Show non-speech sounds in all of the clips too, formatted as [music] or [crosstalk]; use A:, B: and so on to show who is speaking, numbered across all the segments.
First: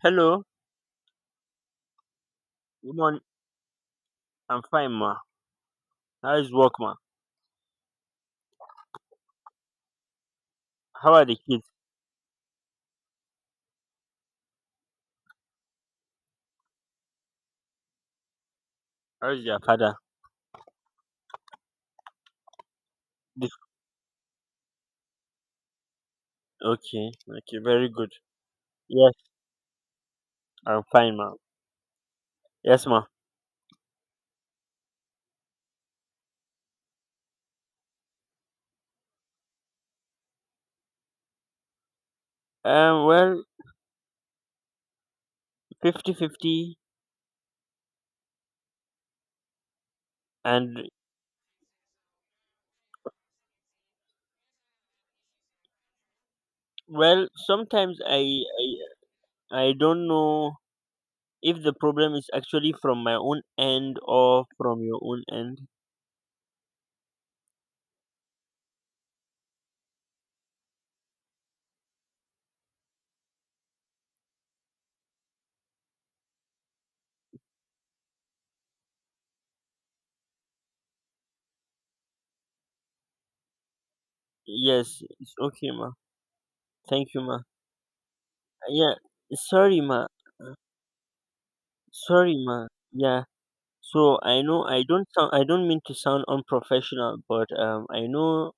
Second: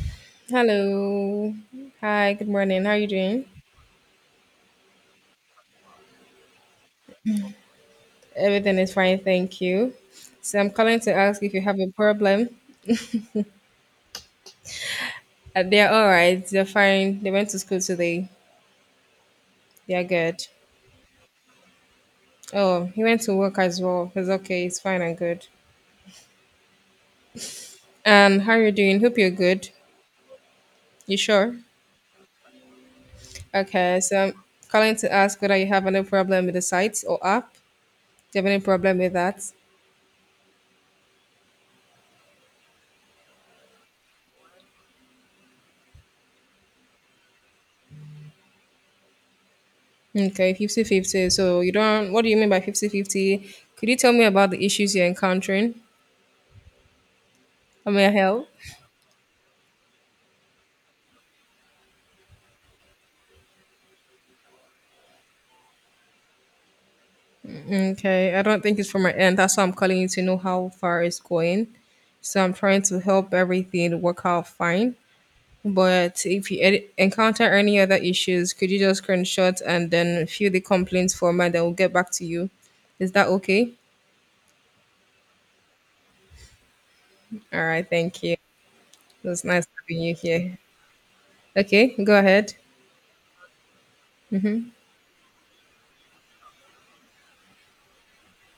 A: Hello,
B: Hello. Hi, good morning. How are
A: good
B: you
A: morning.
B: doing?
A: I'm fine, ma. How is work, ma?
B: Everything is fine, thank you. So I'm calling
A: How
B: to
A: are the
B: ask if you
A: kids?
B: have a problem. They're all right. They're fine. They went to school today.
A: How is your father?
B: They're good. Oh, he went to
A: This
B: work as well. It's okay. It's fine and good.
A: okay, okay, very good.
B: And how are you doing?
A: Yes,
B: Hope you're good.
A: I'm fine,
B: You
A: ma.
B: sure?
A: Yes, ma.
B: Okay, so I'm calling to ask whether you have any problem with the site or app. Do you have any problem with that?
A: Well, 50-50,
B: Okay, fifty
A: and
B: fifty. So you don't, what do you mean by 50 50? Could you tell me about the issues you're encountering?
A: well,
B: May I help?
A: I don't know if the problem is actually from my own end or from your own end.
B: Okay, I don't think it's from my end. That's why I'm calling you to know how far it's going. So I'm trying to help everything work out fine. But if you encounter any other issues, could you just screenshot and then fill the complaints form and then we'll get back to you? Is that okay?
A: Yes, it's okay, ma. Thank you, ma.
B: All right, thank you. It
A: Yeah,
B: was nice
A: sorry,
B: having
A: ma.
B: you here. Okay, go
A: Sorry,
B: ahead.
A: ma. Yeah. So I know I don't mean to sound unprofessional, but I know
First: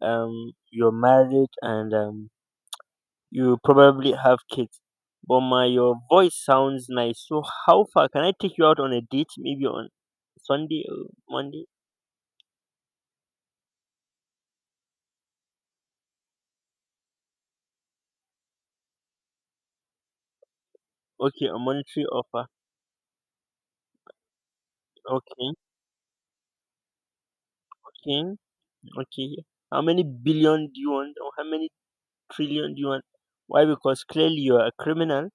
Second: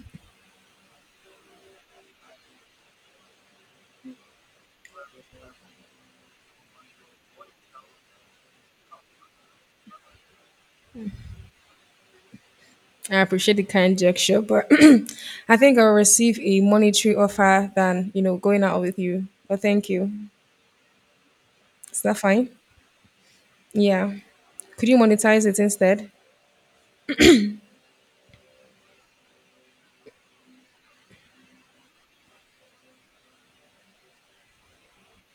A: you're married and you probably have kids. But my your voice sounds nice. So how far can I take you out on a date? Maybe on Sunday or Monday?
B: I appreciate the kind gesture, but [clears throat] I think I'll receive a monetary offer than, going out with you. But thank you.
A: Okay, a
B: Is
A: monetary
B: that
A: offer.
B: fine? Yeah. Could you monetize
A: Okay,
B: it instead?
A: okay, okay. How many billion do you want? Or how many trillion do you want? Why? Because clearly you're a criminal.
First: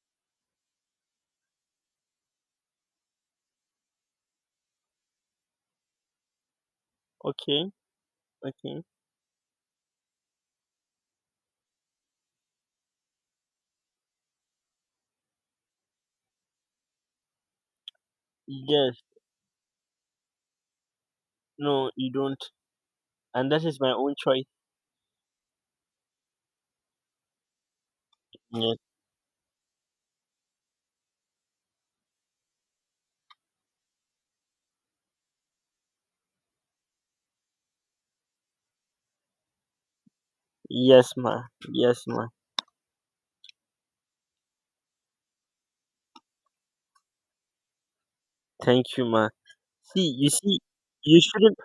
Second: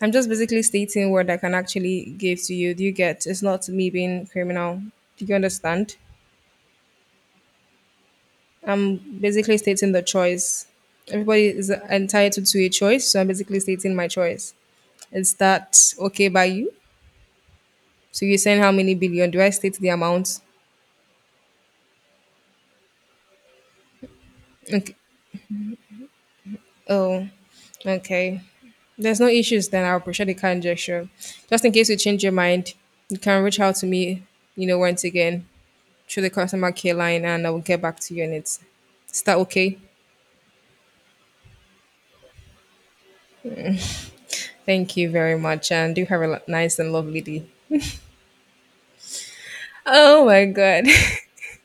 B: I'm just basically stating what I can actually give to you. Do you get? It's not me being criminal. Do you understand?
A: Okay, okay.
B: I'm basically stating the choice. Everybody is entitled to a choice, so I'm basically stating my choice. Is that okay by you? So you're saying how many
A: Yes,
B: billion? Do I state the amount?
A: no, you don't. And that is my own choice.
B: Okay. Oh, okay.
A: Yes,
B: There's no issues then. I'll appreciate the kind gesture. Just in case you change your mind, you can reach out to me, once again through the customer care line and I will get back to you on it. Is that okay?
A: yes, ma. Yes, ma.
B: Thank you very much and do have a nice and lovely day.
A: Thank you, ma. See,
B: Oh
A: you
B: my
A: see,
B: God.
A: you
B: [laughs]
A: shouldn't,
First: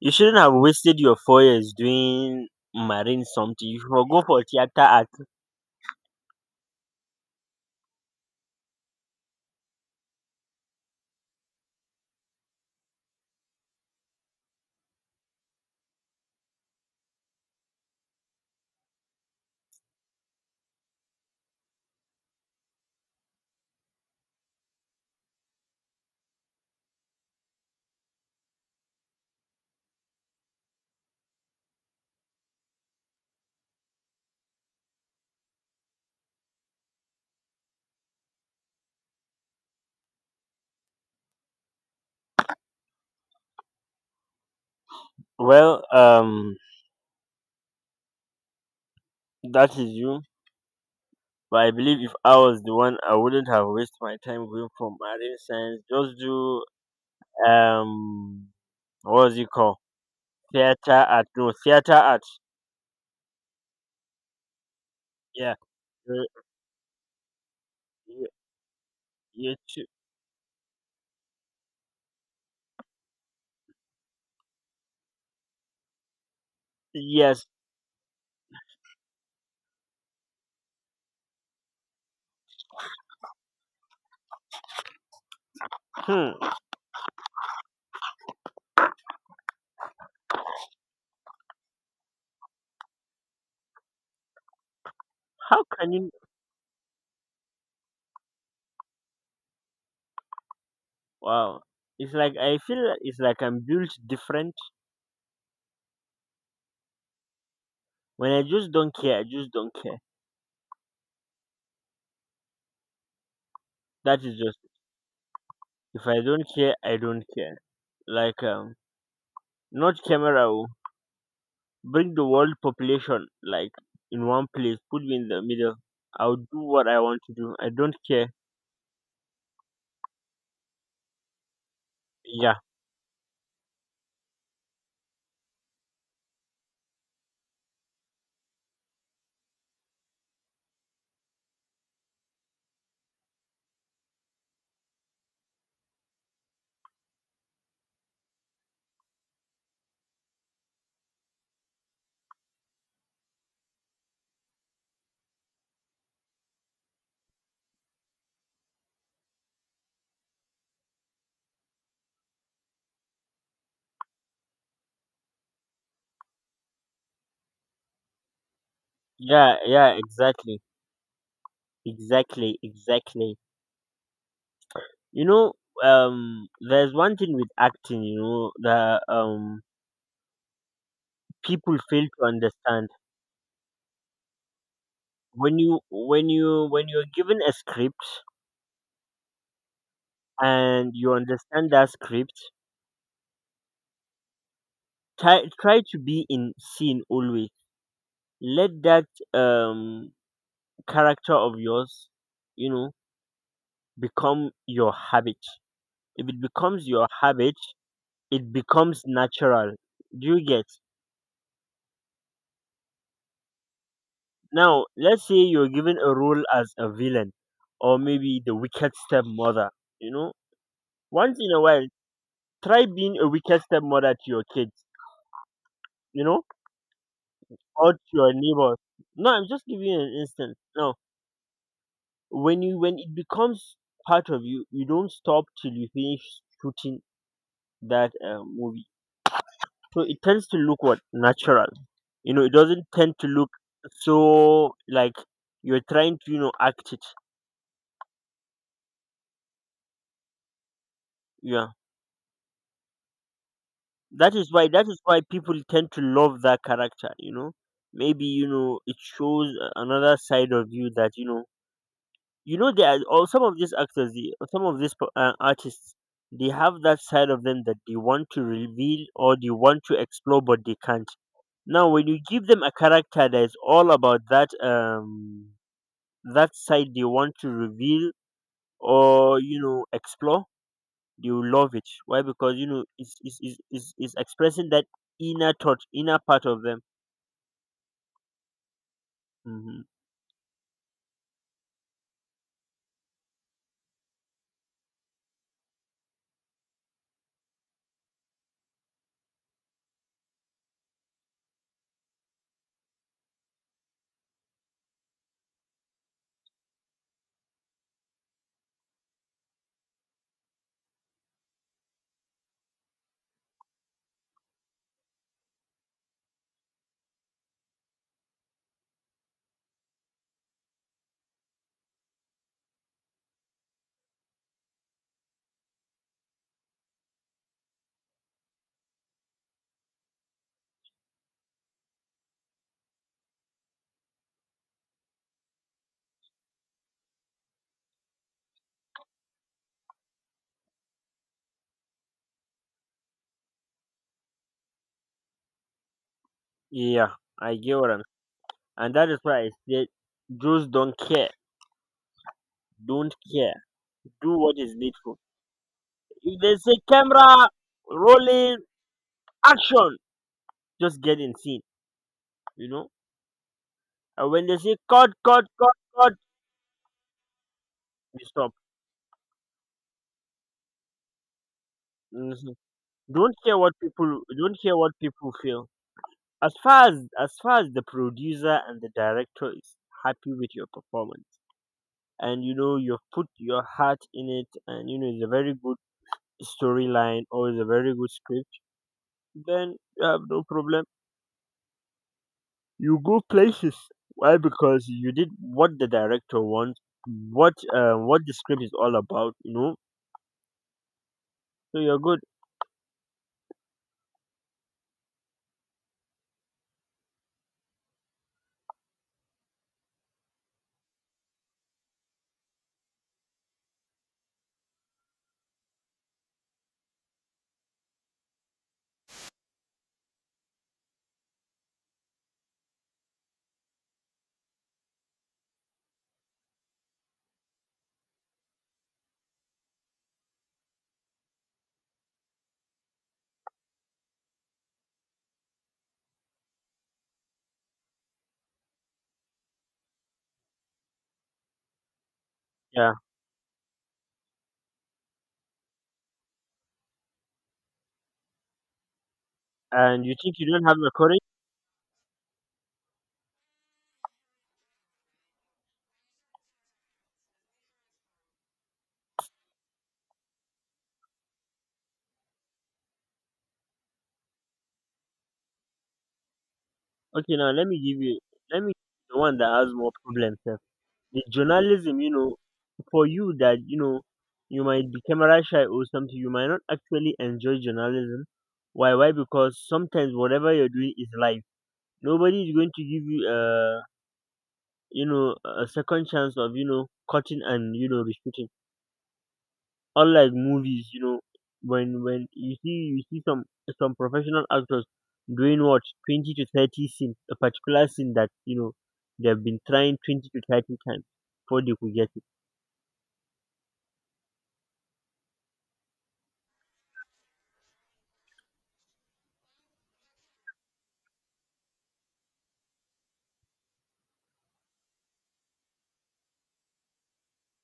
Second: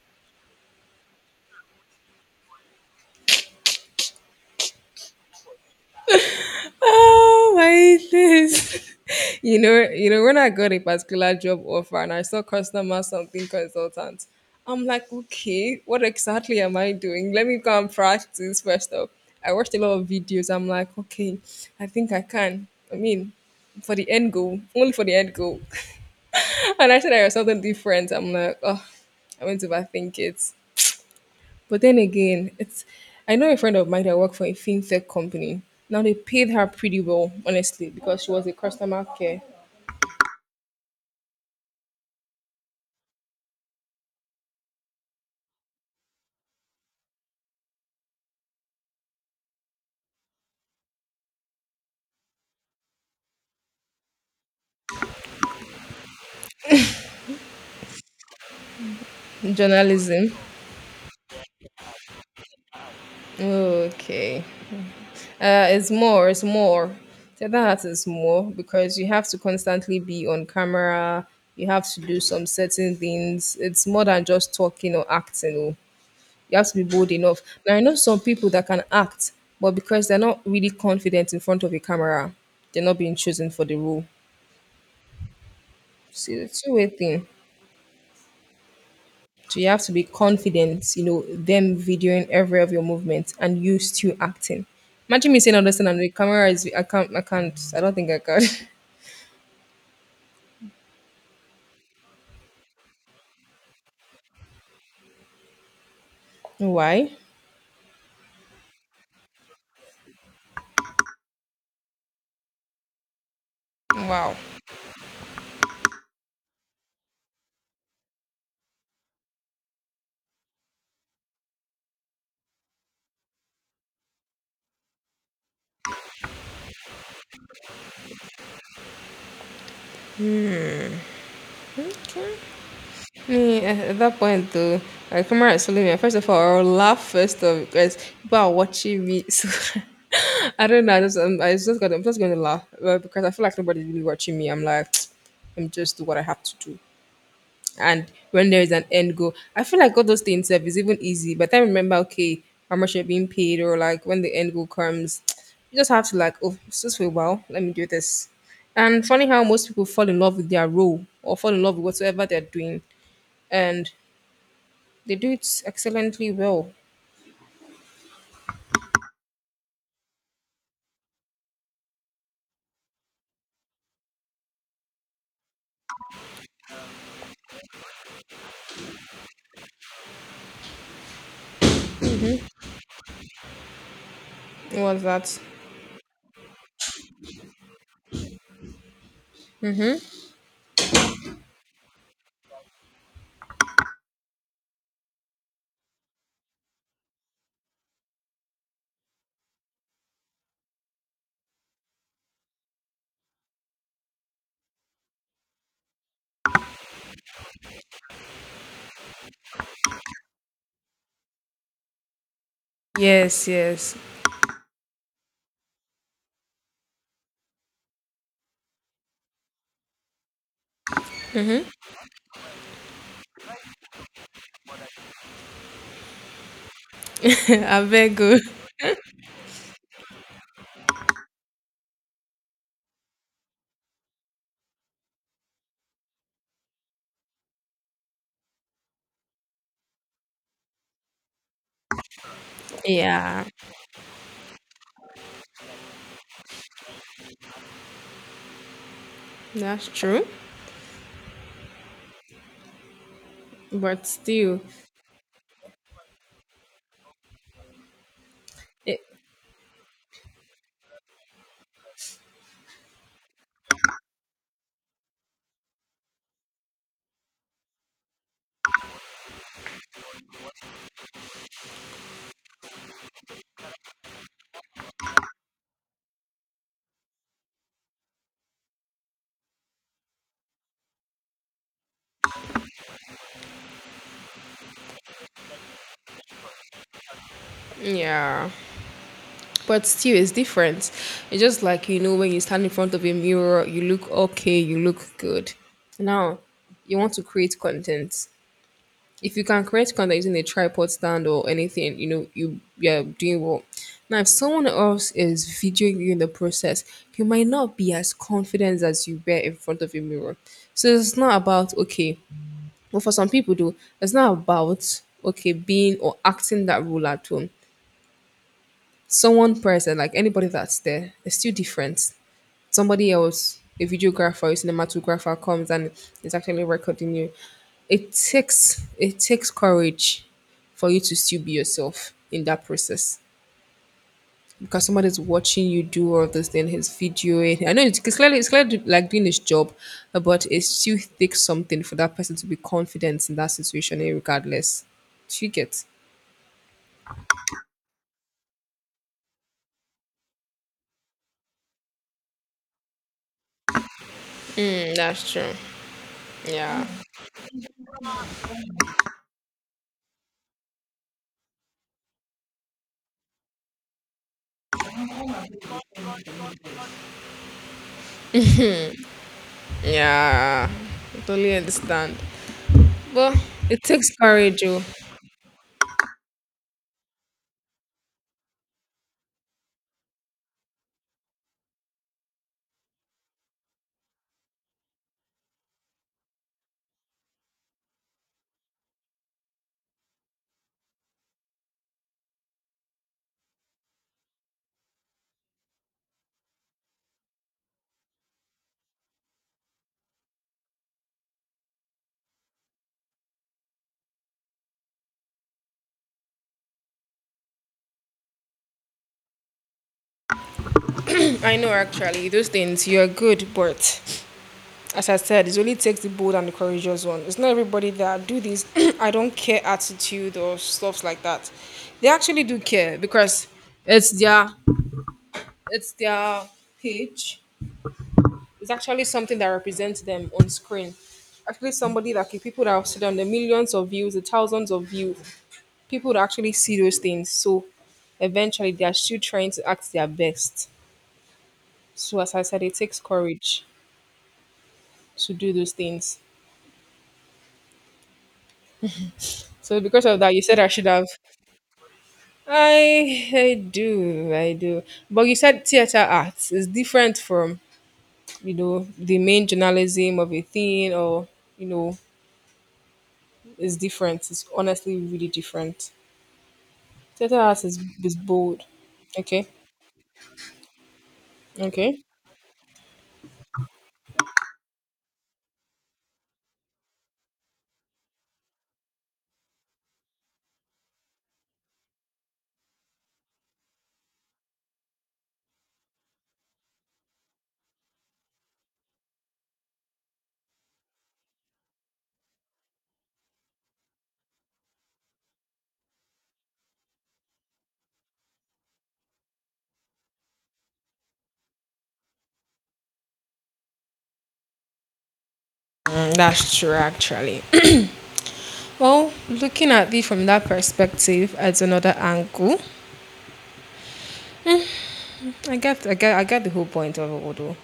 A: you shouldn't have wasted your 4 years doing marine something. You should go for theater art.
B: Oh my days. [laughs] When I got a particular job offer and I saw customer something consultant, I'm like, okay, what exactly am I doing? Let me go and practice first off. I watched a lot of videos. I'm like, okay, I think I can. I mean, for the end goal, only for the end goal. [laughs] And I said I was something different. I'm like, oh, I went to overthink it. But then again, it's I know a friend of mine that worked for a fintech company. Now they paid her pretty well, honestly, because she was a customer care
A: Well, that is you. But I believe if I was the one, I wouldn't have wasted my time going for marine science. Just do um, what was it called?
B: journalism.
A: Theater art. No, Theater art.
B: Okay,
A: Yeah.
B: it's
A: You,
B: more, it's more. So that is
A: you,
B: more because you have to
A: you should-
B: constantly be on camera. You have to do some certain things. It's more than just talking or acting. Oh. You have to be bold enough.
A: yes.
B: Now I know some people that can act, but because they're not really confident in front of a camera, they're not being chosen for the role. So
A: Hmm.
B: it's a two-way thing. So you have to be confident, you know, them videoing every of your movements, and you still acting. Imagine me saying all
A: How
B: this thing
A: can
B: and the
A: you
B: camera is I don't think I can.
A: Wow. It's like I feel it's like I'm built different.
B: [laughs] Why?
A: When I just don't care, I just don't care. That
B: Wow.
A: is just if I don't care, I don't care. Like not camera oh. Bring the world population like in one place, put me in the middle. I'll do what I want to do. I don't care. Yeah.
B: Me eh, at that point though, my camera is following me. First of all, I'll laugh first of because people are watching me. [laughs] So I don't know. I'm just going to laugh because I feel like nobody's really watching me. I'm like, [tsk] I'm just do what I have to do. And when there is an end goal. I feel like all those things self is even easy, but I remember okay how much you're being paid or like when the end goal comes, [tsk] you just have to like oh it's just for a while, let me do this. And funny how most people fall in love with their role or fall in love with whatsoever they're doing, and they do it excellently well.
A: Yeah, yeah, exactly. Exactly, exactly. You know, there's one thing with acting, you know, that people fail to understand
B: What's that?
A: when you when you when you're given a script and you understand that script, try to be in scene always. Let that um character of yours, you know, become your habit. If it becomes your habit, it becomes natural. Do you get?
B: Yes, yes,
A: Now let's say you're given a role as a villain or maybe the wicked stepmother, you know. Once in a while, try being a wicked stepmother to your kids, you know,
B: [laughs] I
A: or to
B: very
A: your
B: good.
A: neighbors. No, I'm just giving you an instance. Now, when it becomes part of you, you don't stop till you finish shooting that movie. So it tends to look what natural. You know, it doesn't tend to
B: Yeah,
A: look so like you're trying to, you know, act it.
B: that's true.
A: Yeah,
B: But still,
A: that is why people tend to love that character. You know, maybe, you know, it
B: it,
A: shows another side of you that you know. You know, there are all some of these actors, some of these artists, they have that side of them that they want to reveal or they want to explore, but they can't. Now when you give them a character that is all about that side they want to reveal or, you know, explore, they will love it. Why? Because, you know, it's expressing that inner thought, inner part of them.
B: yeah.
A: Hmm.
B: But still, it's different. It's just like, you know, when you stand in front of a mirror, you look okay, you look good. Now, you want to create content. If you can create content using a tripod stand or anything, you know, you're doing well. Now, if someone else is videoing you in the process, you might not be as confident as you were in front of a mirror. So it's not about, okay, well, for some people, though, it's not about, okay, being or acting that role at all. So one person, like anybody that's there, is still different. Somebody else, a videographer, or a cinematographer comes and is actually recording you. It takes courage for you to still be yourself in that process because somebody's watching you do all this thing, his video. I know it's clearly like doing his job, but it still takes something for that person to be confident in that situation, eh, regardless. Do you get?
A: Yeah, I get what I'm and that is why I said those don't care, don't care, do what is
B: Mm,
A: needful.
B: that's true.
A: If they say
B: Yeah.
A: camera rolling, action, just get in scene, you know. And when they say cut, cut, cut, cut, we stop.
B: Yeah, I totally understand.
A: Mhm.
B: But it takes
A: Don't
B: courage,
A: care
B: oh.
A: what people feel. As far as the producer and the director is happy with your performance, and you know you've put your heart in it, and you know it's a very good storyline or it's a very good script, then you have no problem. You go places. Why? Because you did what the director wants, what the script is all about. You know, so you're good.
B: [clears throat] I know actually, those things you're good, but as I said, it only takes the bold and the courageous one. It's not everybody that do this [clears throat] I don't care attitude or stuff like that. They actually do care because it's their it's their page. It's actually something that represents them on screen. Actually somebody that can people that have sit on the millions of views, the thousands of views. People would actually see those things. So eventually they are still trying to act their best. So as I said, it
A: Yeah,
B: takes courage to do those things. So
A: and
B: because
A: you
B: of that,
A: think
B: you
A: you
B: said
A: don't
B: I
A: have
B: should
A: the
B: have.
A: courage?
B: I do, But you said theater arts is different from you know the main journalism of a thing or you know it's different. It's honestly really different.
A: Okay,
B: Theater
A: now
B: arts
A: let me
B: is
A: give
B: is
A: you. Let
B: bold.
A: me give you the one
B: Okay.
A: that has more problems. Sef. The journalism,
B: Okay.
A: you know, for you that, you know, you might be camera shy or something. You might not actually enjoy journalism. Why? Why? Because sometimes whatever you're doing is live. Nobody is going to give you you know a second chance of, you know, cutting and, you know, reshooting. Unlike movies, you know, when you see some professional actors doing what 20 to 30 scene a particular scene that, you know, they have been trying 20 to 30 times before they could get it.
B: Mm, that's true, actually. Well, looking at it from that perspective at another angle, I get the whole point of it, though.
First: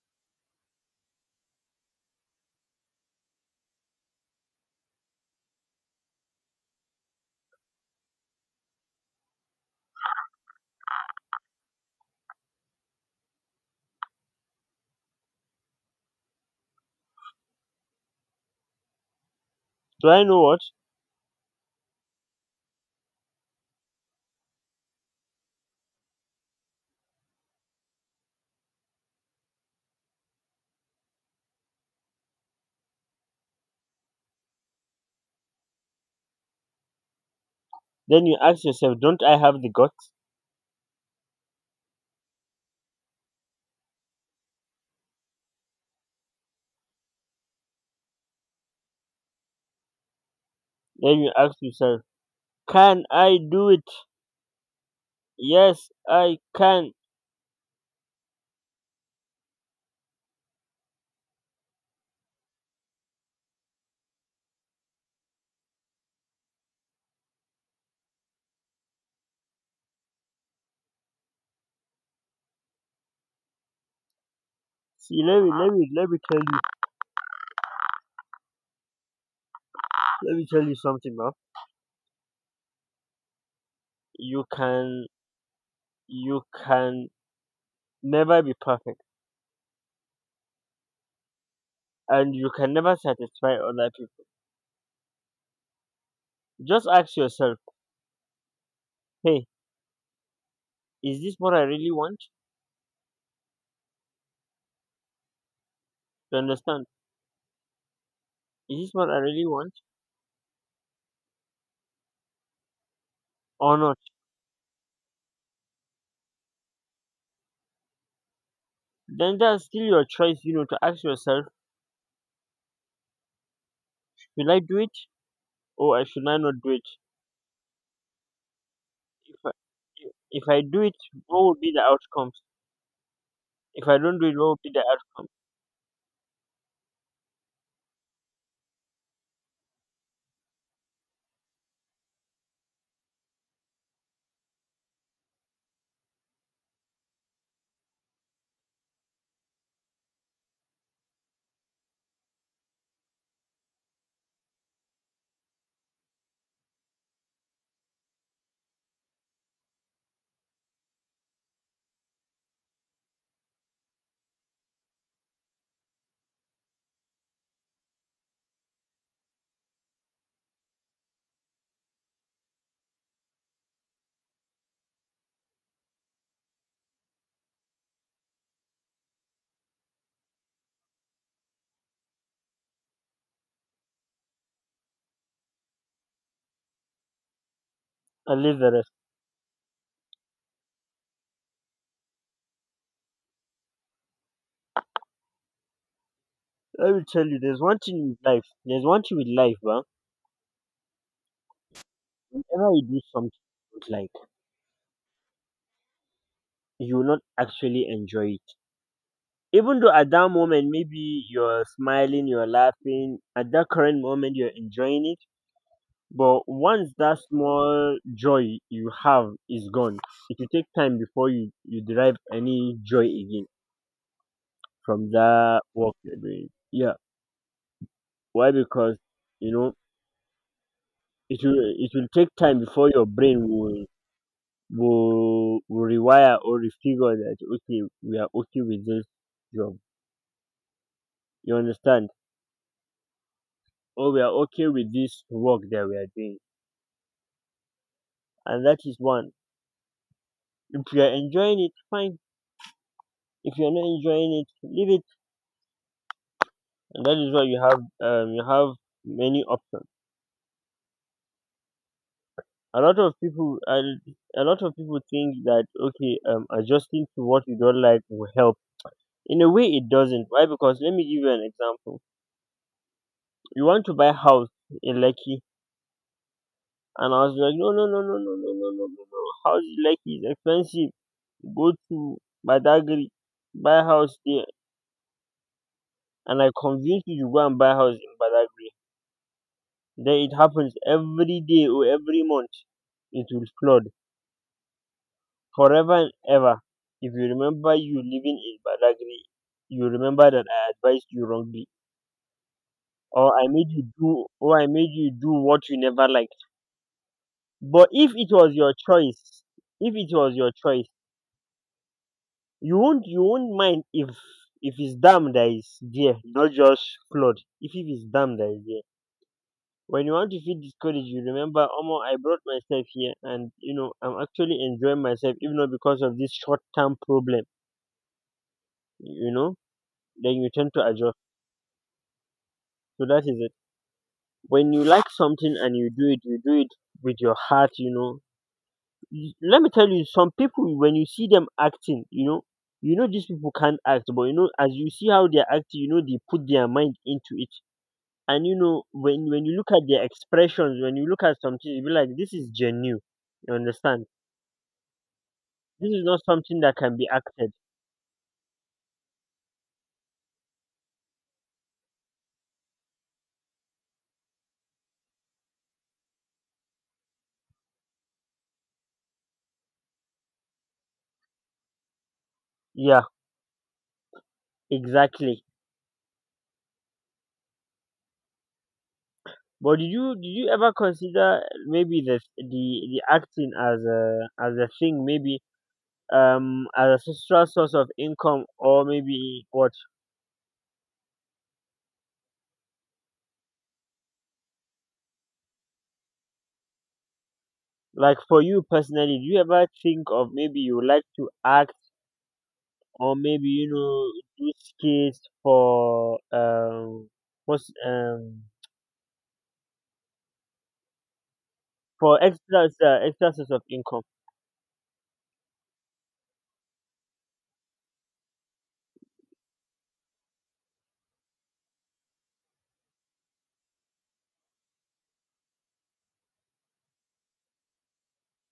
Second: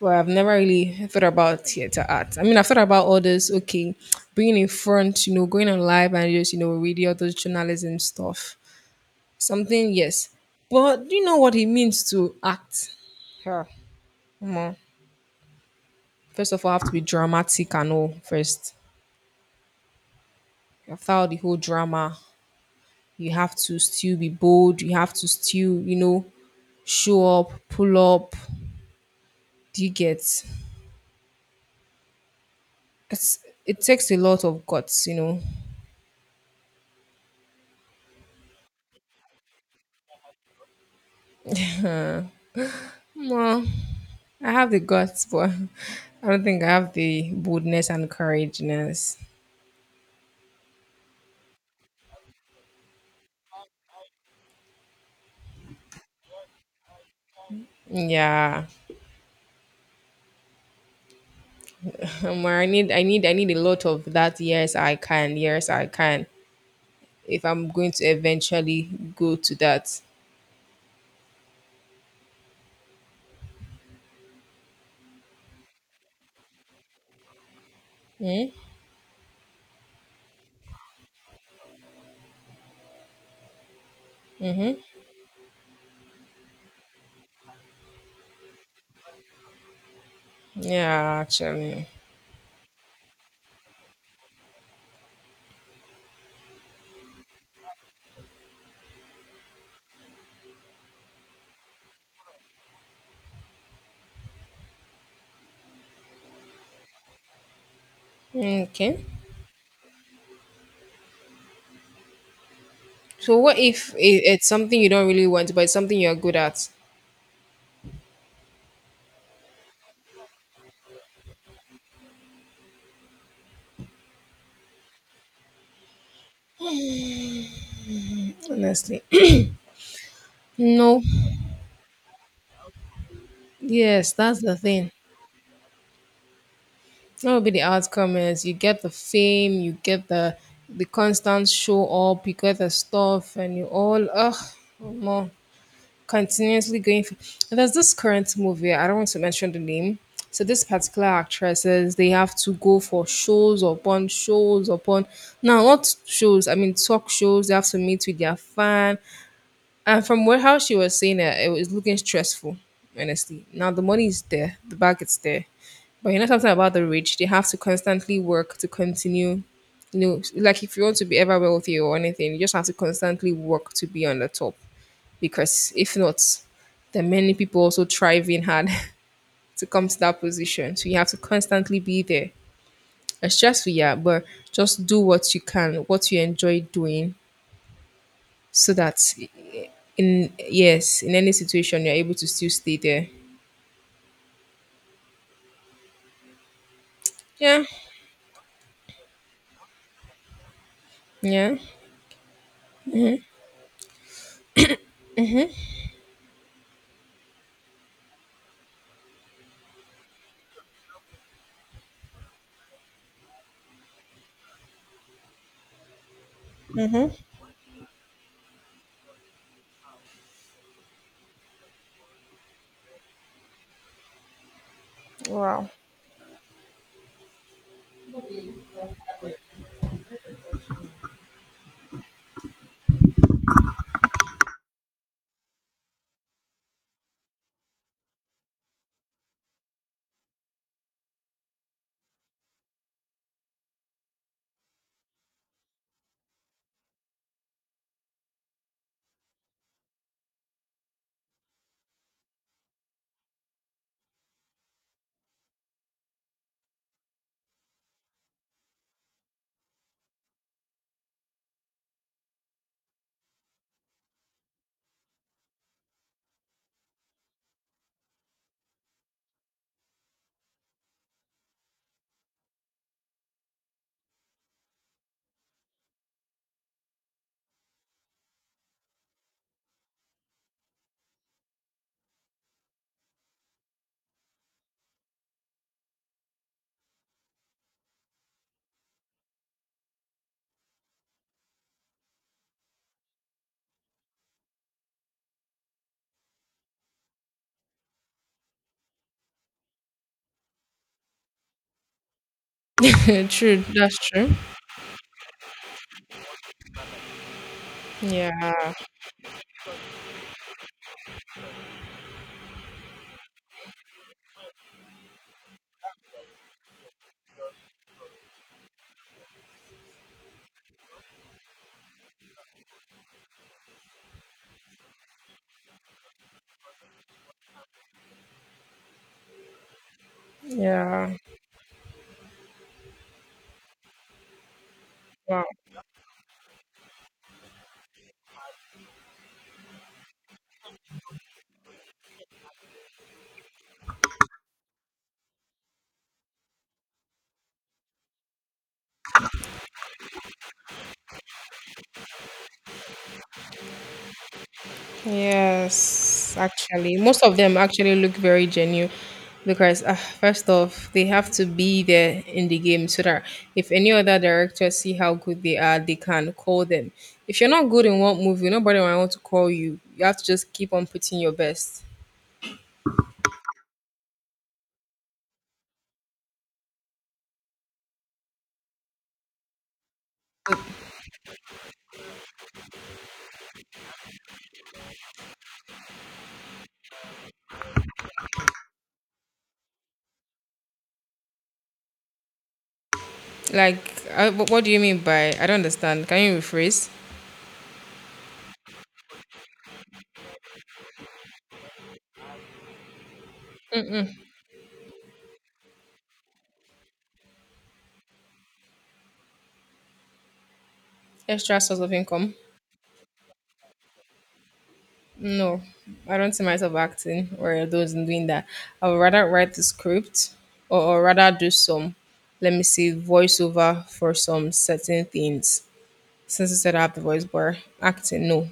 B: But I've never really thought about theater art. I mean, I've thought about all this, okay, being in front, you know, going on live and just, you know, reading all those journalism stuff. Something, yes. But do you know what it means to act? Yeah, Omo. First of all, I have to be dramatic and all first.
A: So I know what
B: After all the whole drama, you have to still be bold you have to still you know show up pull up do you get it's, it takes a lot of guts you know
A: Then you ask yourself, don't I have the guts?
B: well I have the guts but [laughs] I don't think I have the boldness and courageousness
A: Then you ask yourself, can I do it? Yes, I can.
B: yeah I need a lot of that yes I can if I'm going to eventually go to that
A: See let me let me Let me tell you, something, man. you can you can never be perfect,
B: yeah actually
A: and you can never satisfy other people. Just ask yourself, hey, is this what I really want? You understand? Is this
B: okay
A: what I really want
B: so what
A: or
B: if
A: not?
B: it, it's something you don't really want but it's something you're good at
A: Then that's still your choice, you know, to ask yourself, should I do it or I should I not do it?
B: honestly.
A: If
B: [clears throat]
A: I, if I do it,
B: No,
A: what will be the outcomes? If I
B: yes,
A: don't do it,
B: that's
A: what
B: the
A: will be the
B: thing.
A: outcome?
B: That will be the outcome is you get the fame, you get the constant show up, you get the stuff, and you all ugh more continuously going. For, and there's this current movie. I don't want to mention the name. So this particular actresses, they have to go for shows upon shows upon. Now not shows. I mean talk shows. They have to meet with their fan. And from what how she was saying it, it was looking stressful, honestly. Now the money is there, the bag is there. But you know something about the rich, they have to constantly work to continue. You know, like if you want to be ever wealthy or anything, you just have to constantly work to be on the top. Because if not, there are many people also thriving hard [laughs] to come to that position. So you have to constantly be there. It's stressful, yeah, but just do what you can, what you enjoy doing,
A: And leave the
B: so
A: rest.
B: that in yes, in any situation you're able to still stay there.
A: I will tell you, there's
B: Yeah.
A: one thing with life. But
B: Yeah.
A: whenever you do something you don't like, you will not actually enjoy it. Even though at that moment maybe you're smiling, you're laughing, at that current moment you're enjoying it, but once that small joy you have is gone, it will take time before you derive any joy again from that
B: Wow.
A: work you're doing. Yeah. Why? Because, you know, it will take time before your brain will rewire or refigure that okay, we are okay with this job, you understand, or we are okay with this work that we are doing. And that is one. If you are enjoying it, fine. If you are not enjoying it, leave it. And that is why you have many options. A lot of a lot of people think that okay, adjusting to what you don't like will help. In a way, it doesn't. Why? Because let me give you an example. You want to buy house in Lekki, and I was like, no no no no no no no no no no. House in Lekki is expensive. Go to Badagry, buy house there, and I convinced you to go and buy house in Badagry. Then it happens every day or every month. It will flood forever and ever. If you remember you living in Badagry, you remember that I advised you wrongly.
B: [laughs] True. That's true.
A: Or I made you do what you never liked. But if it was
B: Yeah.
A: your choice, if it was your choice, you won't mind if it's dam that is there, not just flood. If it is dam that is there, when you want to feel discouraged, you remember, omo, I brought myself here and, you know, I'm actually enjoying myself if not because of this short term problem, you know. Then you tend to
B: Yeah.
A: adjust. So that is it: when you like
B: Wow.
A: something and you do it, you do it with your heart, you know. Let me tell you, some people, when you see them acting, you know, you know these people can't act, but, you know, as you see how they're acting, you know they put their mind into it. And you know when you look at their expressions, when you look at something, you be like, this is genuine. You understand? This is not
B: Yes.
A: something that
B: Actually,
A: can be
B: most of
A: acted.
B: them actually look very genuine because first off, they have to be there in the game so that if any other director see how good they are, they can call them. If you're not good in one movie, nobody will want to call you. You have to just keep on putting your best.
A: Yeah, exactly. But did you ever consider maybe the acting as a thing, maybe as a social source of income, or maybe what?
B: Like, what do you mean by I don't understand? Can you rephrase?
A: Like for you personally, do you ever think of maybe you would like to act, or maybe, you know, do skits for what's
B: Extra source of
A: for
B: income?
A: extra source of income?
B: No, I don't see myself acting or those in doing that. I would rather write the script or rather do some, let me see, voiceover for some certain things. Since I said I have the voice bar, acting, no,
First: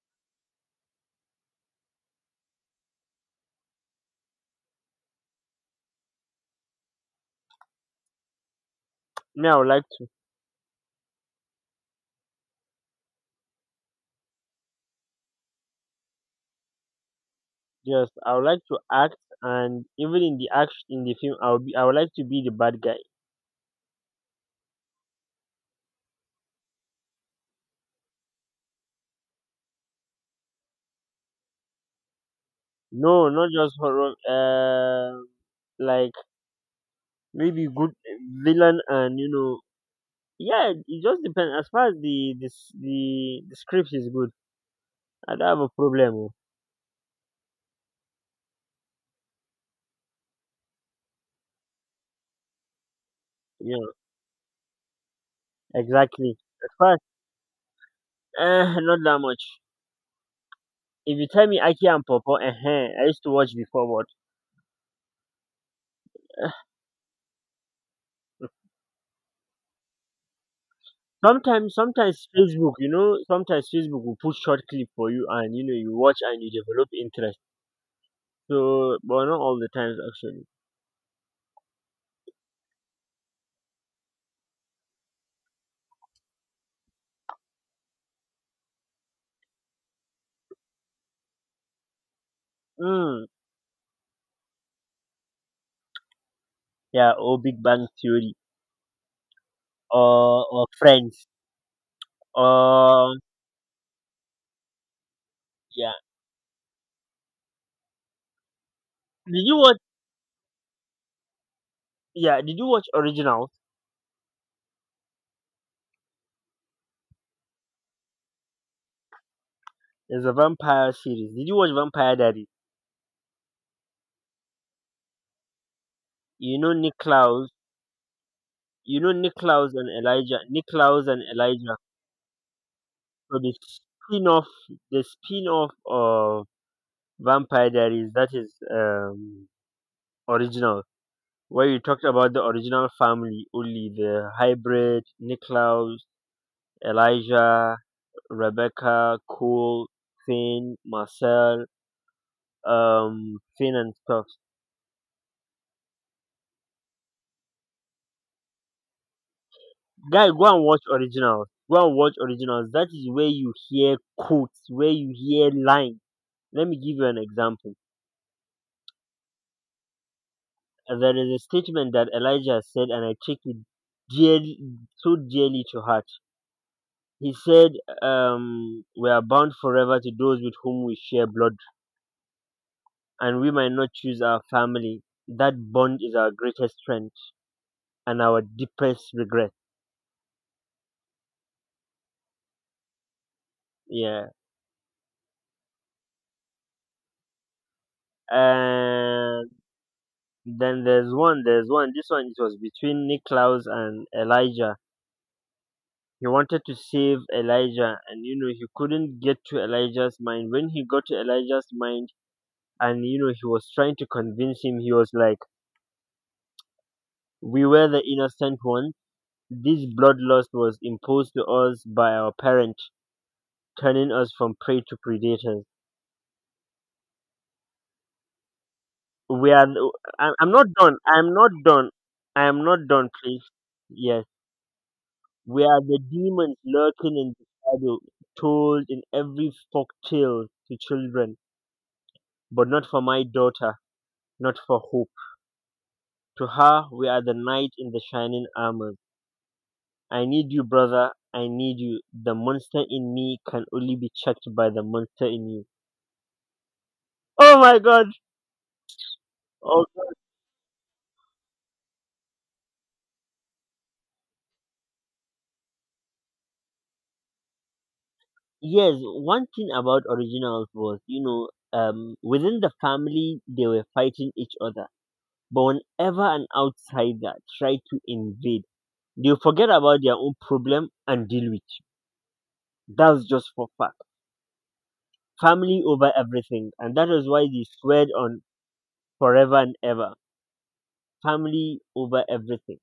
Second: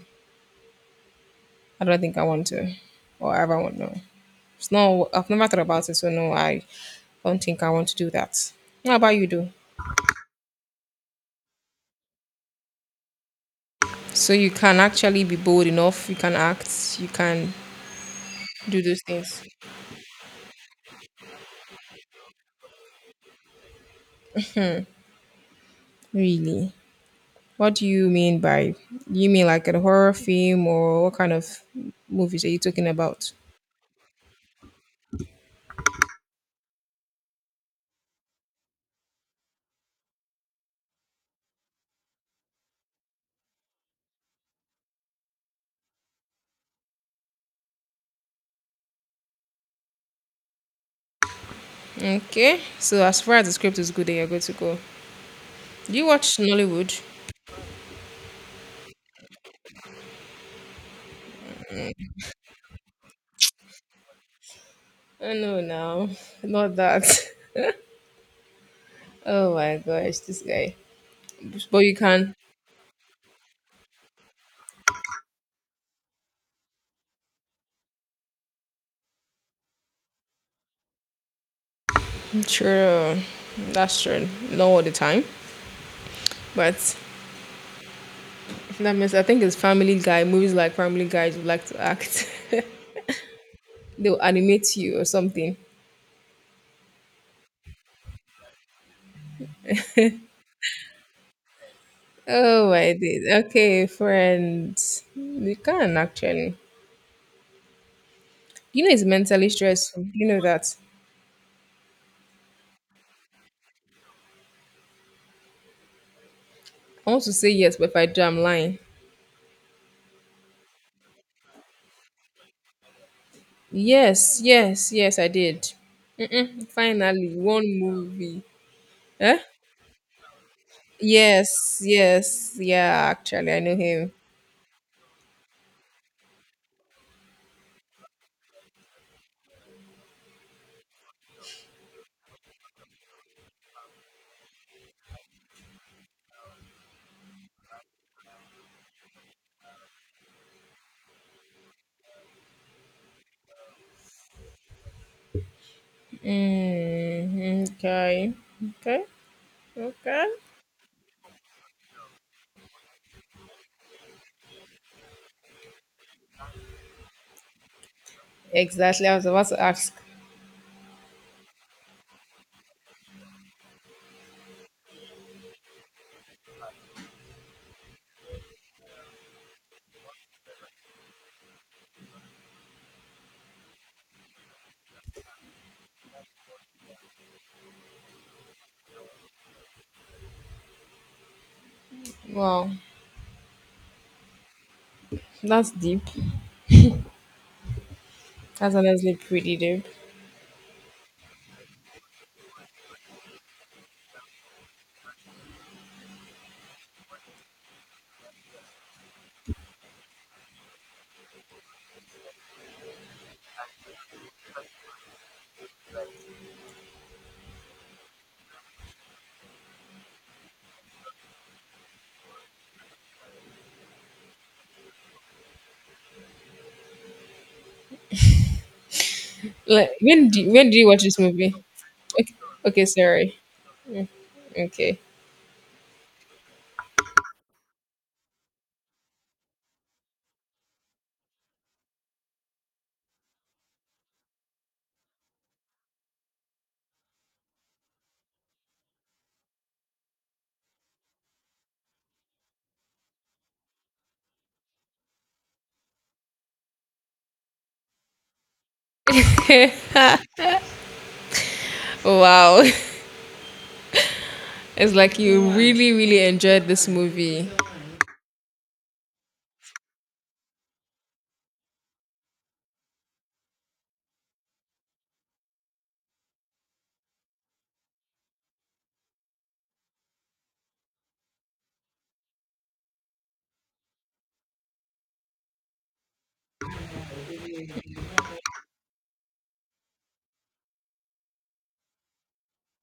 B: I don't think I want to or ever want to. It's not, I've never thought about it, so no, I don't think I want to do that. How about you, do?
A: Now, I would like
B: So you can actually be bold enough, you can act, you can
A: Yes, I would like to
B: do those
A: act,
B: things.
A: and even in the act in the film, I would like to be the bad guy.
B: Really? What do you mean by? You mean like a horror film or what kind of movies are you talking
A: No,
B: about?
A: not just horror. Like maybe good eh, villain, and, you know, yeah, it just depends. As far as the script is good, I don't have a problem. Oh.
B: Okay, so as far as the script
A: Yeah,
B: is good, then you're good to go. Do you
A: exactly.
B: watch
A: As far as,
B: Nollywood?
A: [laughs] not that much. If you tell me Aki and Popo, I used to watch before,
B: Oh, no, now.
A: but
B: Not that. [laughs] Oh my gosh, this guy.
A: sometimes
B: But you
A: sometimes
B: can.
A: facebook, you know, sometimes facebook will put short clip for you and you know you watch and you develop interest. So but not all the times actually.
B: True, that's true. Not all the time, but if that means I think it's Family Guy. Movies like Family Guys would like to act. [laughs]
A: Mm,
B: They'll animate you or something.
A: yeah, or big bang theory, or friends,
B: Oh, I
A: or
B: did. Okay, friends. You
A: yeah.
B: can actually. You know, it's
A: did
B: mentally
A: you watch
B: stressful. You know that.
A: Yeah, did you watch original?
B: I want to say yes, but if I do, I'm lying.
A: There's a vampire series. Did you watch vampire diaries?
B: Yes, yes, yes, I did.
A: You know
B: Finally,
A: Nicklaus.
B: one movie.
A: You know
B: Eh?
A: Nicklaus and elijah, Nicklaus and elijah.
B: Yes, yes, yeah,
A: So
B: actually,
A: the
B: I know him.
A: spin-off, the spin-off of vampire diaries, that is original, where you talked about the original family only, the hybrid, Nicholas, Elijah, Rebecca, Cole, Finn, Marcel, Finn and stuff.
B: Mm, okay, okay, okay.
A: Guy, go and watch originals. Go and watch originals. That is where you hear quotes, where you hear lines. Let me give you an example.
B: Exactly, I was about to ask.
A: There is a statement that Elijah said, and I take it dearly, so dearly to heart. He said, "We are bound forever to those with whom we share blood, and we might not choose our family, that bond is our greatest strength and our deepest regret."
B: Wow,
A: Yeah.
B: that's deep. That's honestly
A: And
B: pretty deep.
A: then there's one. This one, it was between Niklaus and Elijah. He wanted to save Elijah, and you know he couldn't get to Elijah's mind. When he got to Elijah's mind and you know he was trying to convince him, he was like, "We were the innocent ones. This blood loss was imposed to us by our parent, turning us from prey to predators. We are
B: Like,
A: I'm not
B: when do you
A: done
B: watch this
A: I'm not
B: movie?
A: done
B: Okay,
A: I'm
B: okay,
A: not done
B: sorry.
A: please yes
B: Okay.
A: we are the demons lurking in the shadow, told in every folk tale to children, but not for my daughter, not for hope. To her we are the knight in the shining armor. I need you brother, I need you. The monster in me can only be checked by the monster in you." Oh my god. Oh,
B: [laughs] Wow. [laughs] It's like you really, really enjoyed this movie.
A: yes, one thing about originals was, you know, within the family they were fighting each other, but whenever an outsider tried to invade, they forget about their own problem and deal with you. That's just for fact. Family over everything. And that is why they swear on forever and ever. Family over everything.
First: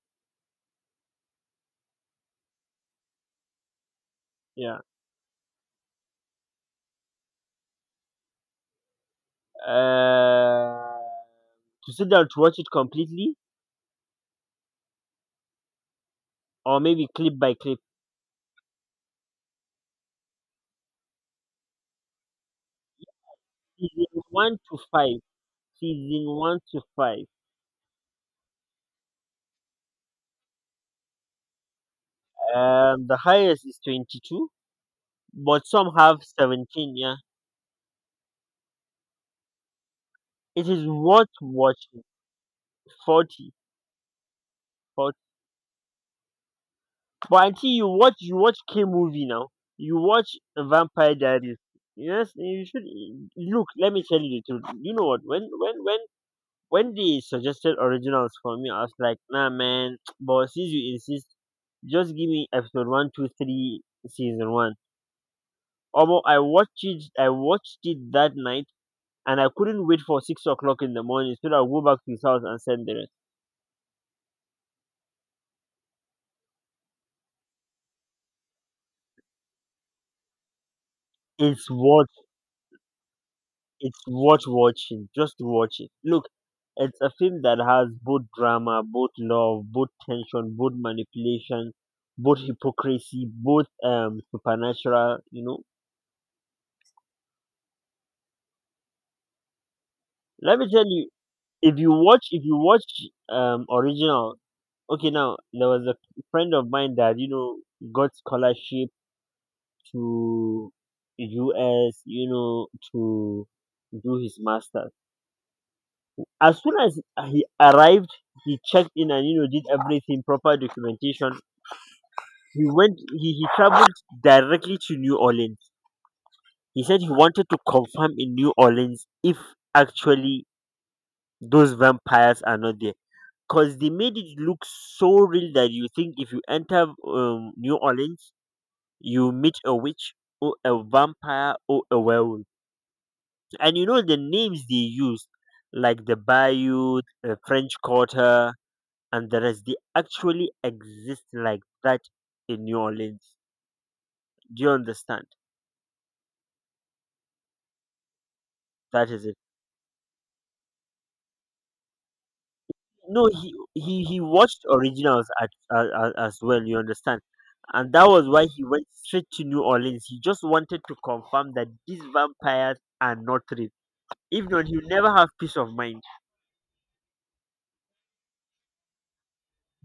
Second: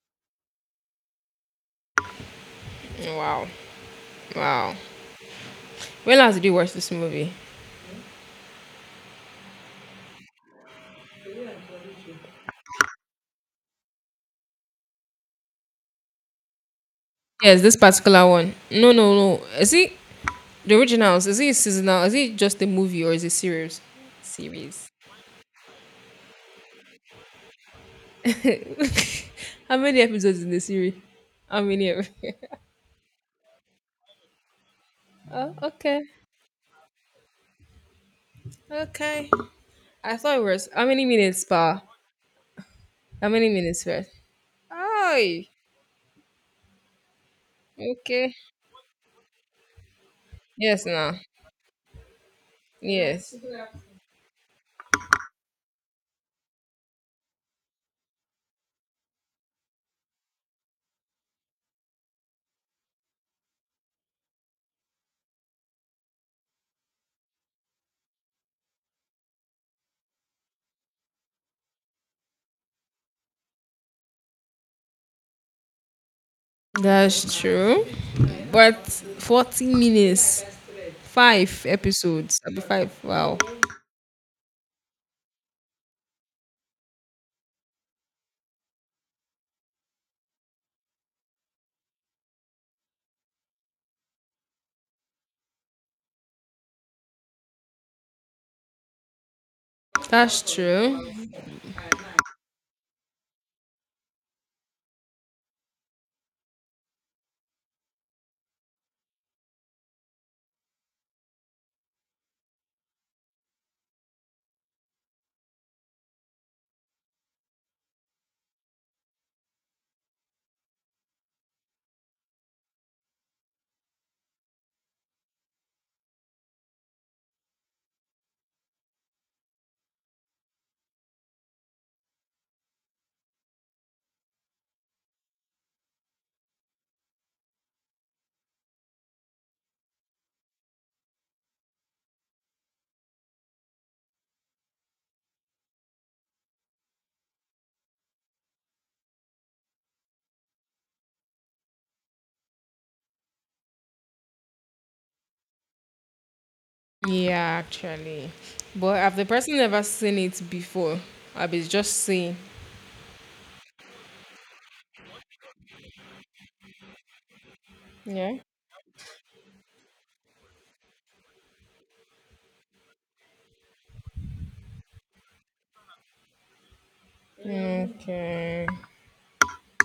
B: Wow. Wow.
A: Yeah.
B: When last did you watch this movie?
A: Uh, to sit down to watch it completely, or maybe clip by
B: Yes, this
A: clip.
B: particular one. No, no, no. Is it the originals? Is it seasonal? Is it just a movie or is it series?
A: Season 1 to
B: Series.
A: 5. Season 1 to 5.
B: [laughs] How many episodes in the series? How many? [laughs]
A: The highest is 22,
B: Oh,
A: but some
B: okay.
A: have 17. Yeah,
B: Okay. I thought it
A: it
B: was how
A: is
B: many
A: worth
B: minutes per?
A: watching.
B: How many
A: 40,
B: minutes first?
A: 40.
B: Oh,
A: But until
B: okay.
A: you watch K movie now. You watch
B: Yes,
A: Vampire
B: now.
A: Diaries. Yes, you should
B: Yes.
A: look. Let me tell you the truth. You know what? When they suggested originals for me, I was like, nah, man. [tsk] But since you insist, just give me episode one, two, three, season one. Although I watched it that night, and I couldn't wait for 6 o'clock in the morning so that I'll go back to his house and send the rest.
B: That's true. But 40 minutes, five
A: It's worth
B: episodes, that'd be five. Wow,
A: it's worth watching. Just watch it. Look, it's a film that has both drama, both love, both tension, both manipulation, both hypocrisy, both supernatural, you know.
B: that's
A: Let me tell you,
B: true.
A: if you watch original. Okay, now there was a friend of mine that, you know, got scholarship to US, you know, to do his master's. As soon as he arrived, he checked in and you know did everything, proper documentation. He traveled directly to New Orleans. He said he wanted to confirm in New Orleans if actually those vampires are not there. Because they made it look so real that you think if you enter New Orleans, you meet a witch or a vampire or a werewolf. And you know the names they use, like the Bayou, the French Quarter, and the rest, they actually exist like that in New Orleans. Do you understand?
B: Yeah, actually. But
A: That
B: have the
A: is it.
B: person never seen it before? I be just saying.
A: No, he watched originals at, as well. You understand? And that was
B: Yeah.
A: why he went straight to New Orleans. He just wanted to confirm that these vampires are not real. If not, he'll never have peace of mind.
B: Okay.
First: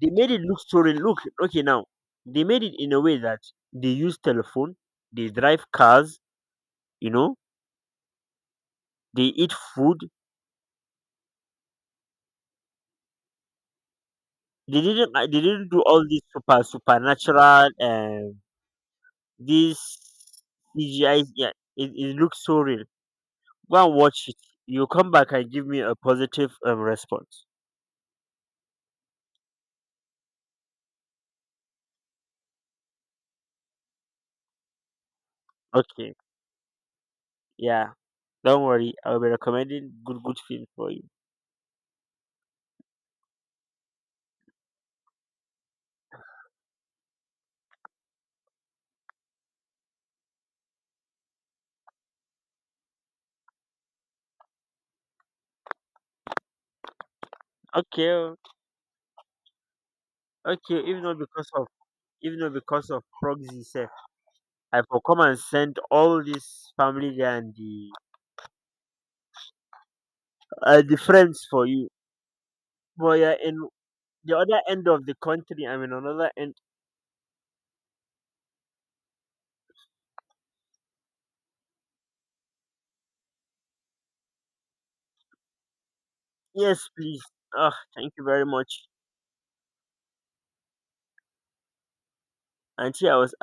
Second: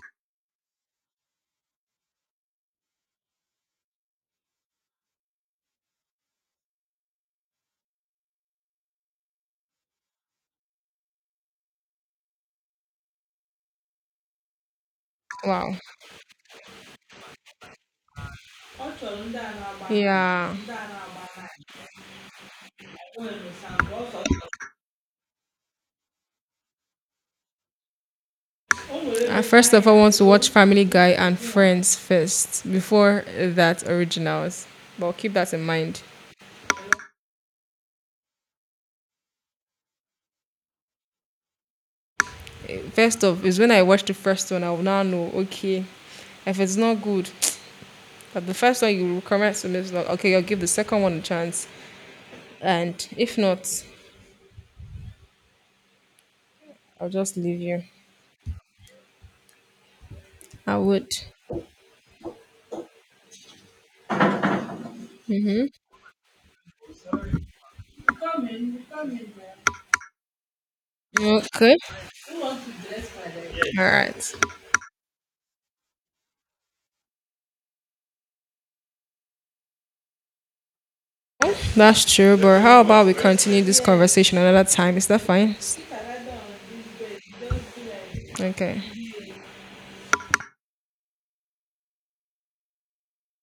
A: They made it look so real. Look, okay, now they made it in a way that they use telephone, they drive cars, you know, they eat food. They didn't
B: Wow.
A: do all these supernatural. These
B: Yeah.
A: CGI. Yeah, it looks so real. Go and watch it. You come back and give me a positive response.
B: I first of all want to watch Family Guy and Friends first before that originals. But keep that in mind.
A: Okay. Yeah. Don't worry. I'll be recommending good film for you.
B: Eh, first off, is when I watch the first one, I will now know. Okay, if it's not good, but the first one you recommend to me is not okay. I'll give the second one a chance, and if not, I'll just leave you.
A: Okay. Oh,
B: I
A: Okay. Even
B: would.
A: though because of proxy. I for come and send all this family there and the friends for
B: Okay.
A: you. But you're in
B: All right.
A: the other end of the country. I'm in another end.
B: That's true. But how about we continue this conversation another time? Is that fine?
A: Yes, please. Ah, thank you very much.
B: Okay.
A: Auntie, I was